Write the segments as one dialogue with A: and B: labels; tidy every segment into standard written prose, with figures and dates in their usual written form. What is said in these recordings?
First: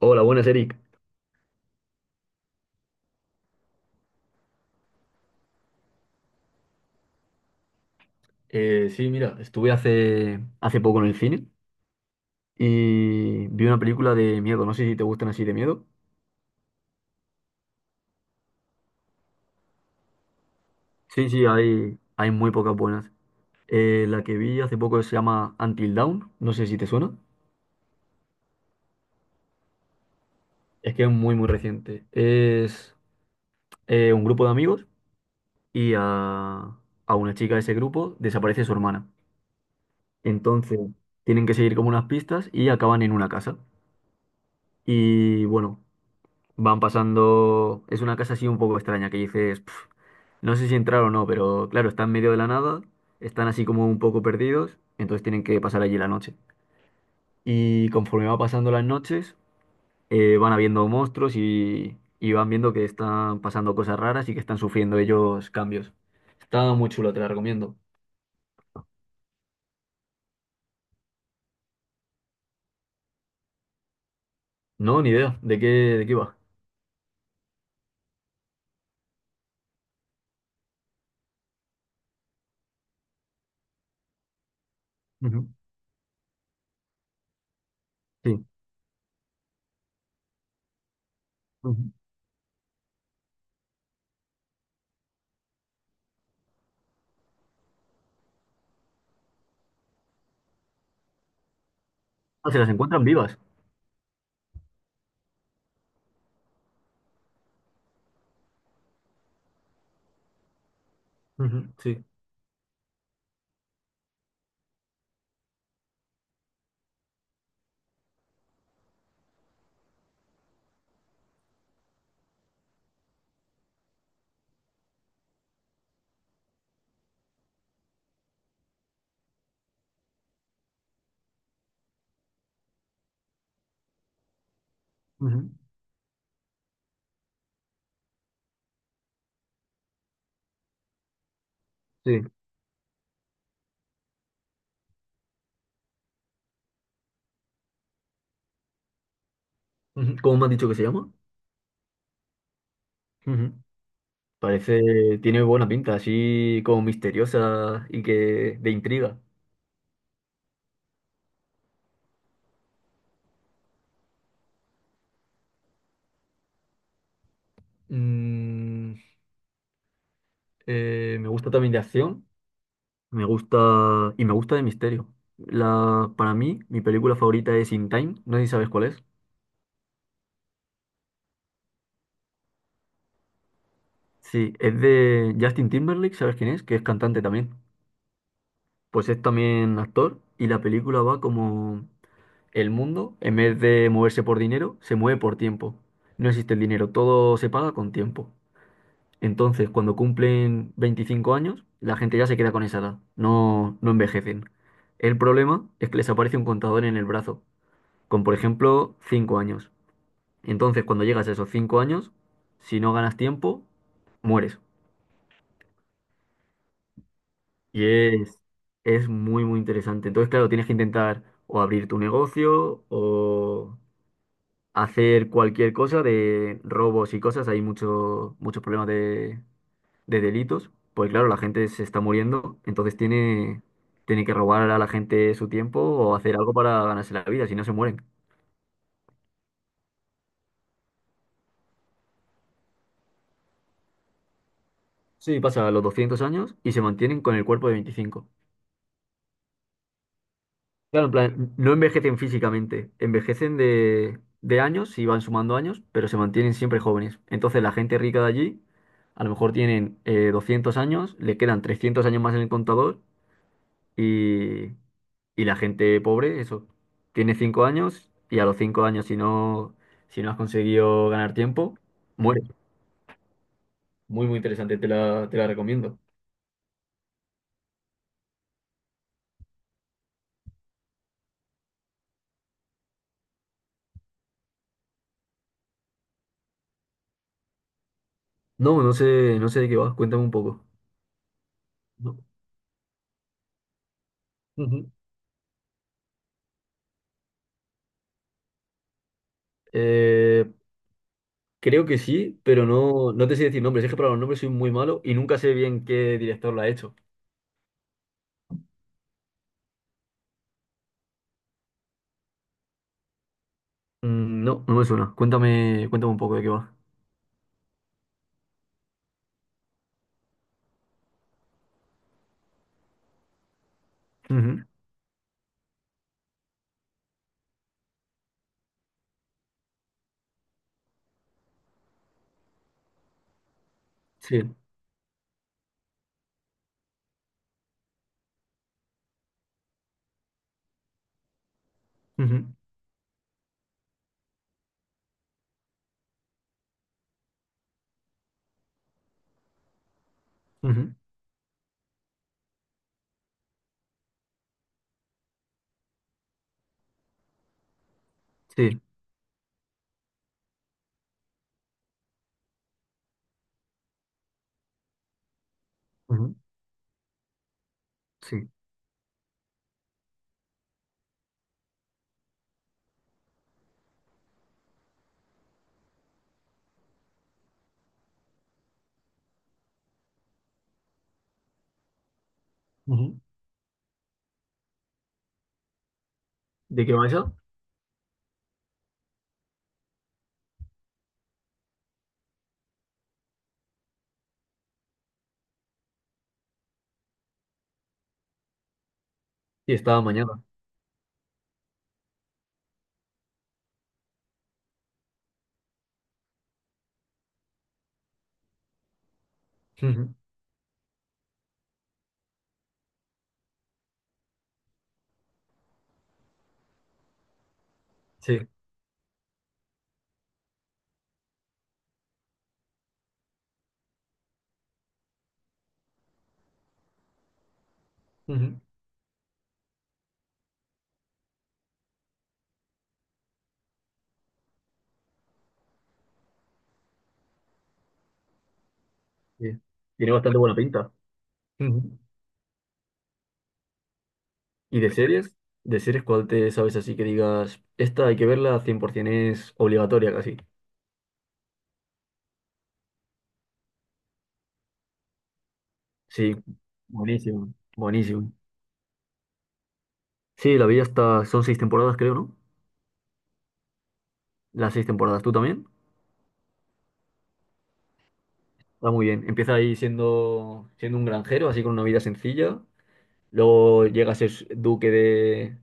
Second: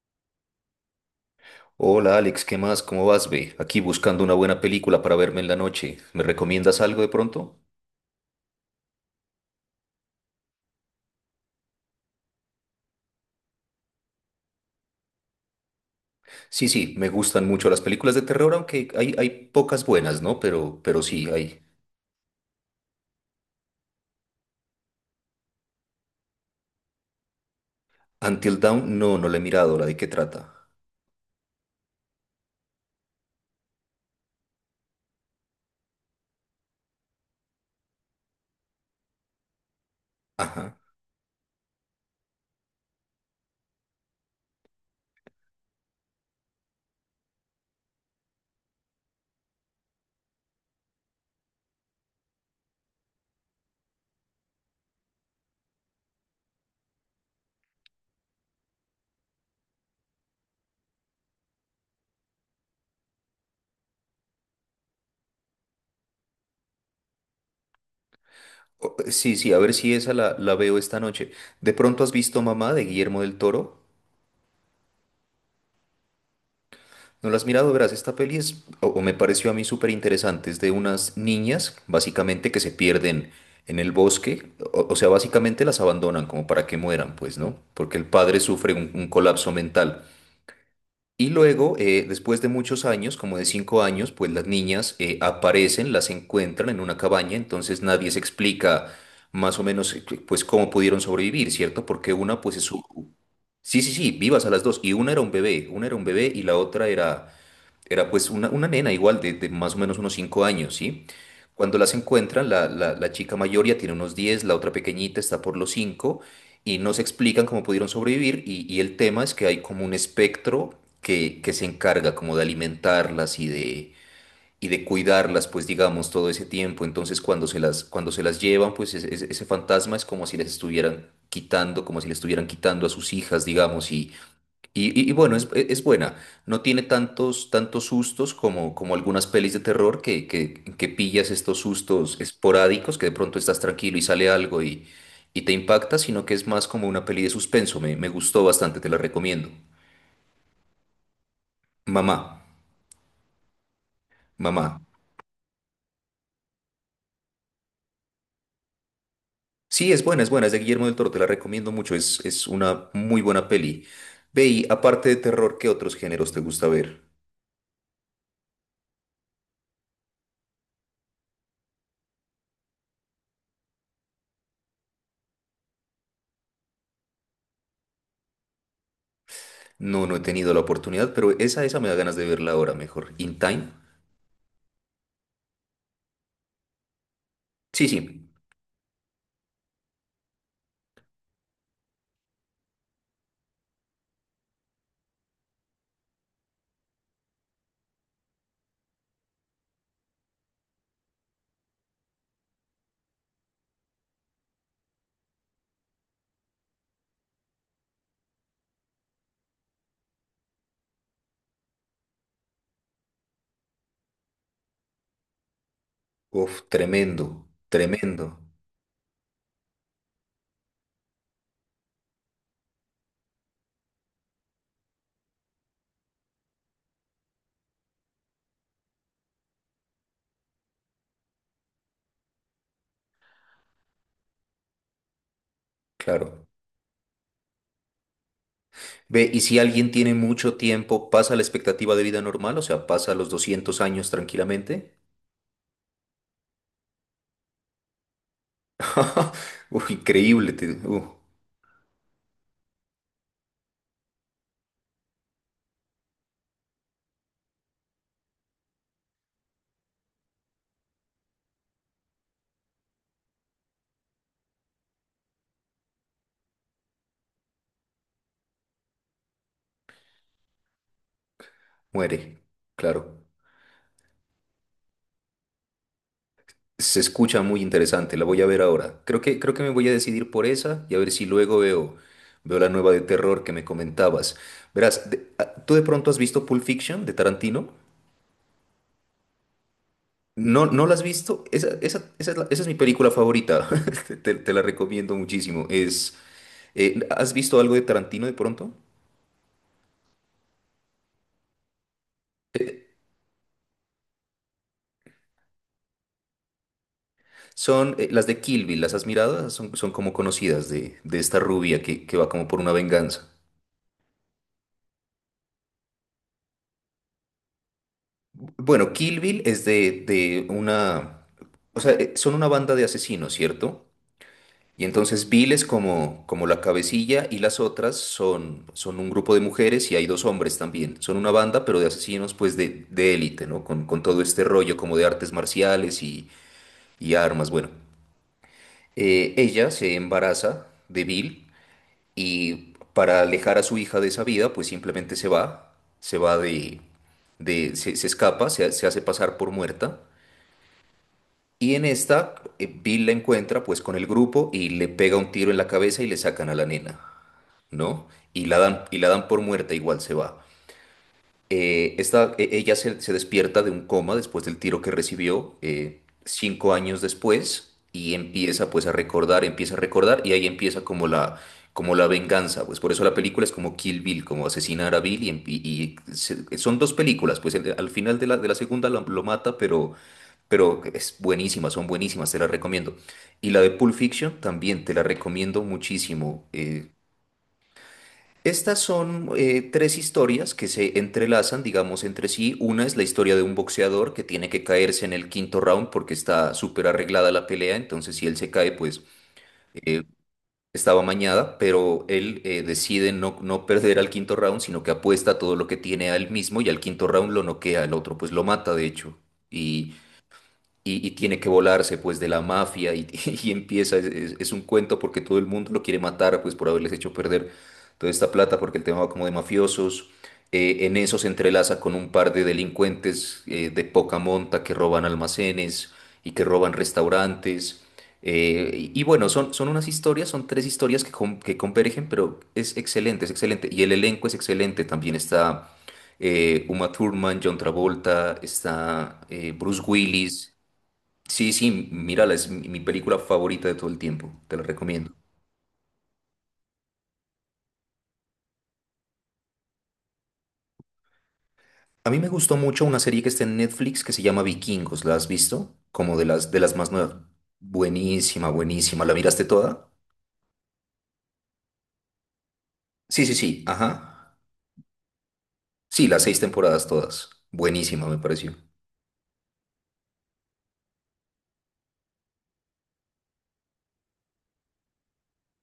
A: Hola, buenas, Eric.
B: Hola Alex, ¿qué más? ¿Cómo vas, ve? Aquí buscando una buena película para verme en la noche. ¿Me recomiendas algo de pronto?
A: Sí, mira, estuve hace poco en el cine y vi una película de miedo. No sé si te gustan así de miedo.
B: Sí, sí, me gustan mucho las películas de terror, aunque hay pocas buenas, ¿no? Pero sí,
A: Sí, sí,
B: hay.
A: hay muy pocas buenas. La que vi hace poco se llama Until Dawn. No sé si te suena.
B: Until Dawn, no, no la he mirado, ¿la de qué trata?
A: Es que es muy, muy reciente. Es un grupo de amigos y a una chica de ese grupo desaparece su hermana.
B: Ajá.
A: Entonces tienen que seguir como unas pistas y acaban en una casa. Y bueno. Van pasando. Es una casa así un poco extraña que dices, "Pf, no sé si entrar o no", pero claro, están en medio de la nada, están así como un poco perdidos, entonces tienen que pasar allí la noche. Y conforme va pasando las noches, van habiendo monstruos y van viendo que están pasando cosas raras y que están sufriendo ellos cambios. Está muy chulo, te la recomiendo.
B: Sí, sí, a ver si esa la veo esta noche. ¿De pronto has visto Mamá de Guillermo del Toro?
A: No, ni idea de qué va.
B: No la has mirado, verás, esta peli es, o me pareció a mí súper interesante, es de unas niñas, básicamente, que se pierden en el bosque, o sea,
A: Ujú.
B: básicamente las abandonan como para que mueran, pues, ¿no? Porque el padre
A: Sí.
B: sufre un colapso mental. Y luego,
A: Ujú.
B: después de muchos años, como de 5 años, pues las niñas aparecen, las encuentran en una cabaña, entonces nadie se explica más o menos, pues, cómo pudieron sobrevivir, ¿cierto? Porque una,
A: Ah,
B: pues,
A: se
B: es...
A: las
B: su-
A: encuentran vivas.
B: Sí, sí, sí, vivas a las dos, y una era un bebé, una era un bebé y la otra era pues una nena igual de más o menos unos 5 años, ¿sí?
A: Ujú,
B: Cuando las
A: sí.
B: encuentran, la chica mayor ya tiene unos 10, la otra pequeñita está por los 5, y no se explican cómo pudieron sobrevivir, y el tema es que hay como un espectro que se encarga como de alimentarlas y de cuidarlas, pues digamos, todo ese tiempo. Entonces cuando se las llevan, pues ese fantasma es como si les estuvieran quitando, como si les estuvieran quitando a sus hijas, digamos, y bueno, es,
A: Ujú.
B: es buena. No tiene tantos sustos como algunas pelis de terror que pillas estos sustos
A: Sí.
B: esporádicos, que de pronto estás tranquilo y sale algo y te impacta, sino que es más como una peli de suspenso. Me gustó bastante, te la recomiendo.
A: Ujú. ¿Cómo me han dicho que se llama?
B: Mamá,
A: Ujú.
B: mamá.
A: Parece, tiene buena pinta, así como misteriosa y que de intriga.
B: Sí, es buena, es buena, es de Guillermo del Toro, te la recomiendo mucho. Es una muy buena peli. Ve, y aparte de terror, ¿qué otros géneros te gusta ver?
A: Mm, me gusta también de acción, me gusta de misterio. La, para mí, mi película favorita es In Time, no sé si sabes cuál es.
B: No, no he tenido la oportunidad, pero esa me da ganas de verla ahora mejor. In Time.
A: Sí, es de Justin Timberlake, ¿sabes quién es? Que es cantante también.
B: Sí, sí.
A: Pues es también actor y la película va como el mundo, en vez de moverse por dinero, se mueve por tiempo. No existe el dinero, todo se paga con tiempo. Entonces, cuando cumplen 25 años, la gente ya se queda con esa edad, no envejecen. El problema es que les aparece un contador en el brazo, con por ejemplo 5 años. Entonces, cuando llegas a esos 5 años, si no ganas tiempo, mueres.
B: Uf, tremendo,
A: Y
B: tremendo,
A: es, es muy, muy interesante. Entonces, claro, tienes que intentar o abrir tu negocio o hacer cualquier cosa de robos y cosas. Hay muchos problemas de delitos, pues claro, la gente se está muriendo, entonces tiene que robar a la gente su tiempo o hacer
B: claro.
A: algo para ganarse la vida, si no se mueren.
B: Ve, y si alguien tiene mucho tiempo, ¿pasa la expectativa de vida normal? O sea, ¿pasa los 200 años tranquilamente?
A: Sí, pasa los 200 años y se mantienen con el cuerpo de 25.
B: Uf, increíble,
A: Claro, en plan, no envejecen físicamente, envejecen de años y van sumando años, pero se mantienen siempre jóvenes. Entonces la gente rica de allí, a lo mejor tienen 200 años, le quedan 300 años más en el contador. Y, y la gente pobre, eso, tiene 5 años y a los 5 años si no has conseguido ganar tiempo, muere.
B: muere, claro.
A: Muy, muy interesante, te la recomiendo.
B: Se escucha muy interesante, la voy a ver ahora. Creo que me voy a decidir por esa y a ver si luego veo la nueva de terror que me comentabas. Verás, ¿tú de pronto has visto Pulp Fiction de Tarantino?
A: No, no sé de qué vas, cuéntame un poco.
B: No, ¿no la has visto? Esa, esa,
A: No.
B: esa es la- esa es mi película favorita. Te la
A: Ujú.
B: recomiendo muchísimo. ¿Has visto algo de Tarantino de pronto?
A: Eh, Creo que sí, pero no, no te sé decir nombres. Es que para los nombres soy muy malo y nunca sé bien qué director la ha hecho.
B: Son las de Kill Bill, ¿las has mirado? Esas son como conocidas de esta rubia que va como por una venganza.
A: Mm, no, no me suena. Cuéntame un poco de qué va.
B: Bueno, Kill Bill es de una... O sea, son una banda de asesinos, ¿cierto?
A: Ujú.
B: Y entonces Bill es como la cabecilla y las otras son un grupo de mujeres y hay dos hombres también. Son una banda, pero de asesinos pues de élite, ¿no? Con todo
A: Sí.
B: este rollo como de artes marciales y armas. Bueno, ella se embaraza de Bill
A: Ujú.
B: y para alejar a su hija de esa vida pues simplemente se va, se escapa, se hace pasar por muerta.
A: Ujú.
B: Y en esta, Bill la encuentra pues con el grupo y le pega un tiro en la cabeza y le sacan a la nena. ¿No? Y la
A: Sí.
B: dan, y la dan por muerta, igual se va. Ella se despierta de un coma después del tiro que recibió,
A: Ujú.
B: 5 años después, y
A: Sí.
B: empieza pues a recordar, empieza a recordar, y ahí empieza como la venganza, pues por eso la película es como Kill Bill, como asesinar a Bill, y, son dos películas, pues al final de la segunda lo mata, pero es buenísima, son buenísimas, te las recomiendo.
A: Ujú.
B: Y la de Pulp Fiction también te la recomiendo muchísimo.
A: ¿De
B: eh,
A: qué va esa?
B: estas son tres historias que se entrelazan, digamos, entre sí. Una es la historia de un boxeador que tiene que caerse en el quinto round porque está súper arreglada la pelea, entonces si él se cae, pues
A: Sí, estaba
B: eh,
A: mañana.
B: estaba mañada, pero él decide no perder al quinto round, sino que apuesta todo lo que tiene a él mismo y al quinto round lo noquea, el otro pues lo mata, de hecho. Y
A: Ujú.
B: y tiene que volarse pues de la mafia y, y empieza, es un cuento porque todo el mundo lo quiere matar pues por haberles hecho perder toda esta
A: Sí.
B: plata porque el tema va como de mafiosos. En eso se entrelaza con un par de delincuentes de poca monta que roban almacenes y que roban restaurantes.
A: Ujú,
B: Y bueno, son unas historias, son tres historias que convergen, pero es excelente, es excelente. Y el elenco es excelente, también está Uma Thurman, John Travolta, está
A: sí.
B: Bruce
A: Tiene bastante
B: Willis.
A: buena pinta.
B: Sí, sí,
A: Ujú.
B: mírala, es mi película favorita de todo el tiempo, te la
A: ¿Y de
B: recomiendo.
A: series? ¿De series cuál te sabes así que digas, esta hay que verla 100% es obligatoria casi?
B: A mí me gustó mucho una serie que está en Netflix que se llama Vikingos, ¿la has visto? Como de
A: Sí,
B: las, de las más nuevas.
A: buenísimo, buenísimo.
B: Buenísima, buenísima, ¿la miraste toda?
A: Sí, la vi hasta, son 6 temporadas creo, ¿no?
B: Sí, sí, sí, ajá.
A: Las 6 temporadas, ¿tú también?
B: Sí, las seis temporadas todas. Buenísima, me pareció.
A: Está muy bien. Empieza ahí siendo un granjero, así con una vida sencilla. Luego llega a ser duque de,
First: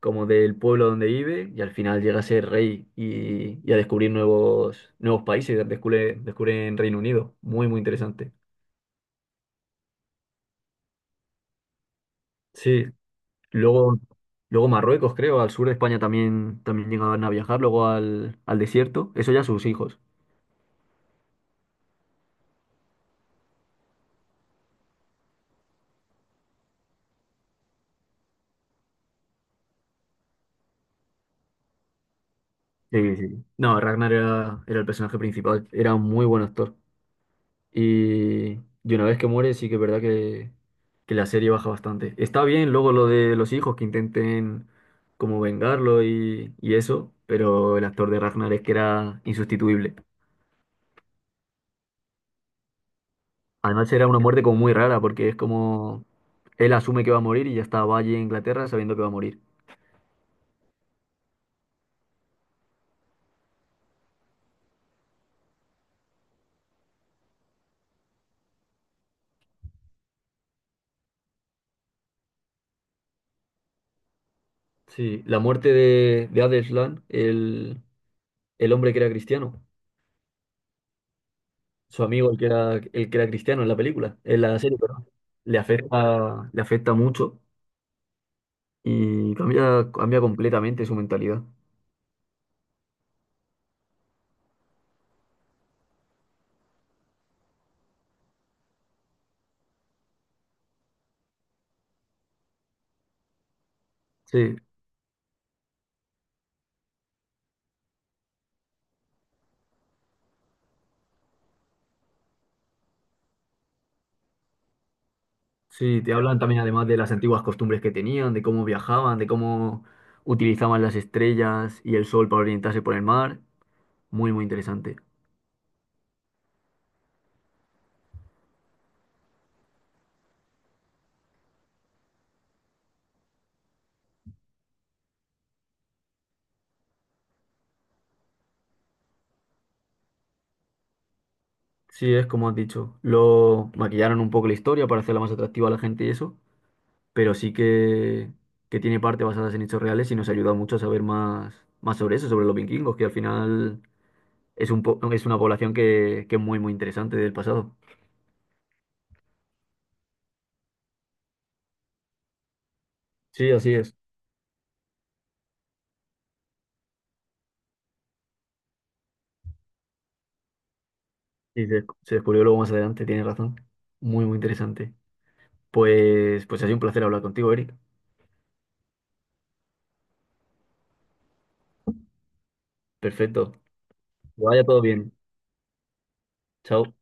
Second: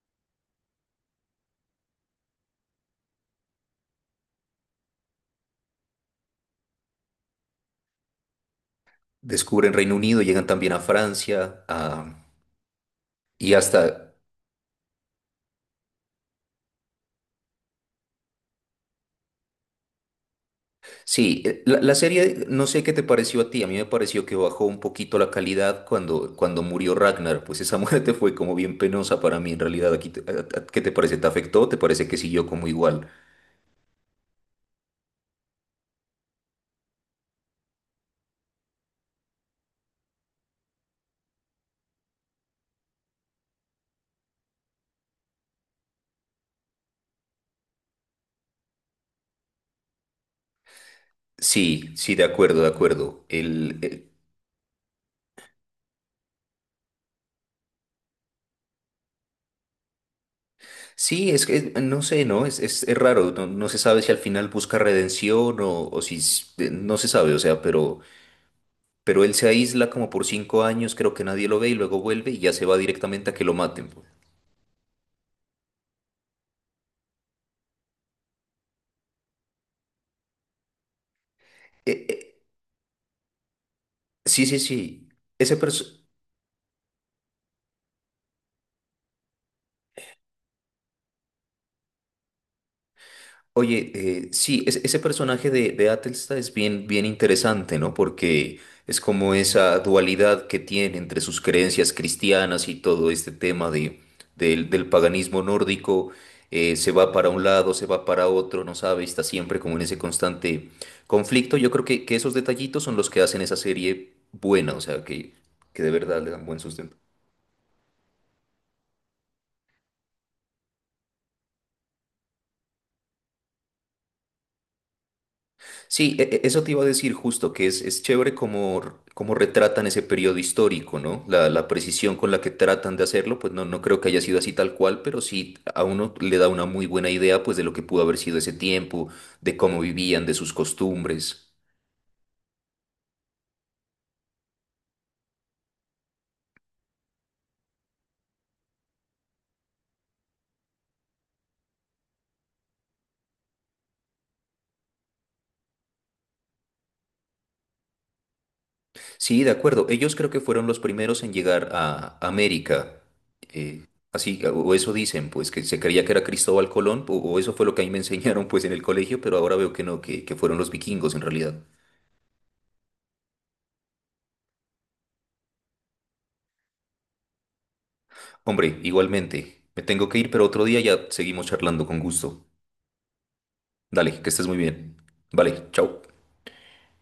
A: como del pueblo donde vive y al final llega a ser rey y a descubrir nuevos países, descubre en Reino Unido. Muy, muy interesante.
B: Descubren Reino Unido, llegan también a Francia,
A: Sí,
B: y
A: luego,
B: hasta...
A: luego Marruecos, creo, al sur de España también, también llegaban a viajar, luego al desierto, eso ya sus hijos.
B: Sí, la serie, no sé qué te pareció a ti, a mí me pareció que bajó un poquito la calidad cuando murió Ragnar, pues esa muerte fue como bien penosa para mí en realidad. Aquí te- a- ¿Qué te parece? ¿Te afectó? ¿Te parece que siguió como igual?
A: Sí, sí. No, Ragnar era el personaje principal, era un muy buen actor. Y, y una vez que muere, sí que es verdad que la serie baja bastante. Está bien luego lo de los hijos que intenten como vengarlo y eso, pero el actor de Ragnar es que era insustituible.
B: Sí, sí, de acuerdo, de acuerdo. El,
A: Además era
B: el-
A: una muerte como muy rara porque es como él asume que va a morir y ya está, va allí a Inglaterra sabiendo que va a morir.
B: sí, es que no sé, ¿no? Es raro, no se sabe si al final busca redención o no se sabe, o sea, pero él se aísla como por 5 años, creo que nadie lo ve y luego vuelve y ya se va directamente a que lo maten, pues.
A: Sí, la muerte de Adelsland, el hombre que era cristiano,
B: Eh,
A: su
B: eh,
A: amigo el que era cristiano en la película, en
B: Sí,
A: la
B: sí,
A: serie, perdón,
B: sí. Ese perso-
A: le afecta mucho y cambia completamente su mentalidad.
B: Oye, sí, ese personaje de Atelsta es bien, bien interesante, ¿no? Porque es como esa dualidad que tiene entre sus creencias cristianas y todo este tema de,
A: Sí,
B: del, del paganismo nórdico. Se va para un lado, se va para otro, no sabe, está siempre como en ese constante conflicto. Yo creo que esos detallitos son los que hacen esa serie buena, o sea, que de
A: sí, te
B: verdad le
A: hablan
B: dan buen
A: también además
B: sustento.
A: de las antiguas costumbres que tenían, de cómo viajaban, de cómo utilizaban las estrellas y el sol para orientarse por el mar. Muy, muy interesante.
B: Sí, eso te iba a decir justo, que es chévere cómo retratan ese periodo histórico, ¿no? La precisión con la que tratan de hacerlo, pues no creo que haya sido así tal cual, pero sí a uno le da una muy buena idea, pues, de lo que pudo haber sido ese tiempo, de cómo vivían, de sus costumbres.
A: Sí, es como has dicho. Lo maquillaron un poco la historia para hacerla más atractiva a la gente y eso, pero sí que tiene parte basadas en hechos reales y nos ayuda mucho a saber más sobre eso, sobre los vikingos, que al final es una población que es muy, muy interesante del pasado.
B: Sí, de acuerdo. Ellos creo que fueron los primeros en llegar a América.
A: Sí, así
B: eh,
A: es.
B: así, o eso dicen, pues, que se creía que era Cristóbal Colón, o eso fue lo que a mí me enseñaron, pues, en el colegio, pero ahora veo que no, que fueron los vikingos en realidad.
A: Sí, se descubrió luego más adelante, tienes razón. Muy, muy interesante. Pues ha sido un placer hablar contigo, Eric.
B: Hombre, igualmente. Me tengo que ir, pero otro día ya seguimos charlando con gusto.
A: Perfecto. Que
B: Dale, que estés muy
A: vaya todo
B: bien.
A: bien.
B: Vale, chao.
A: Chao.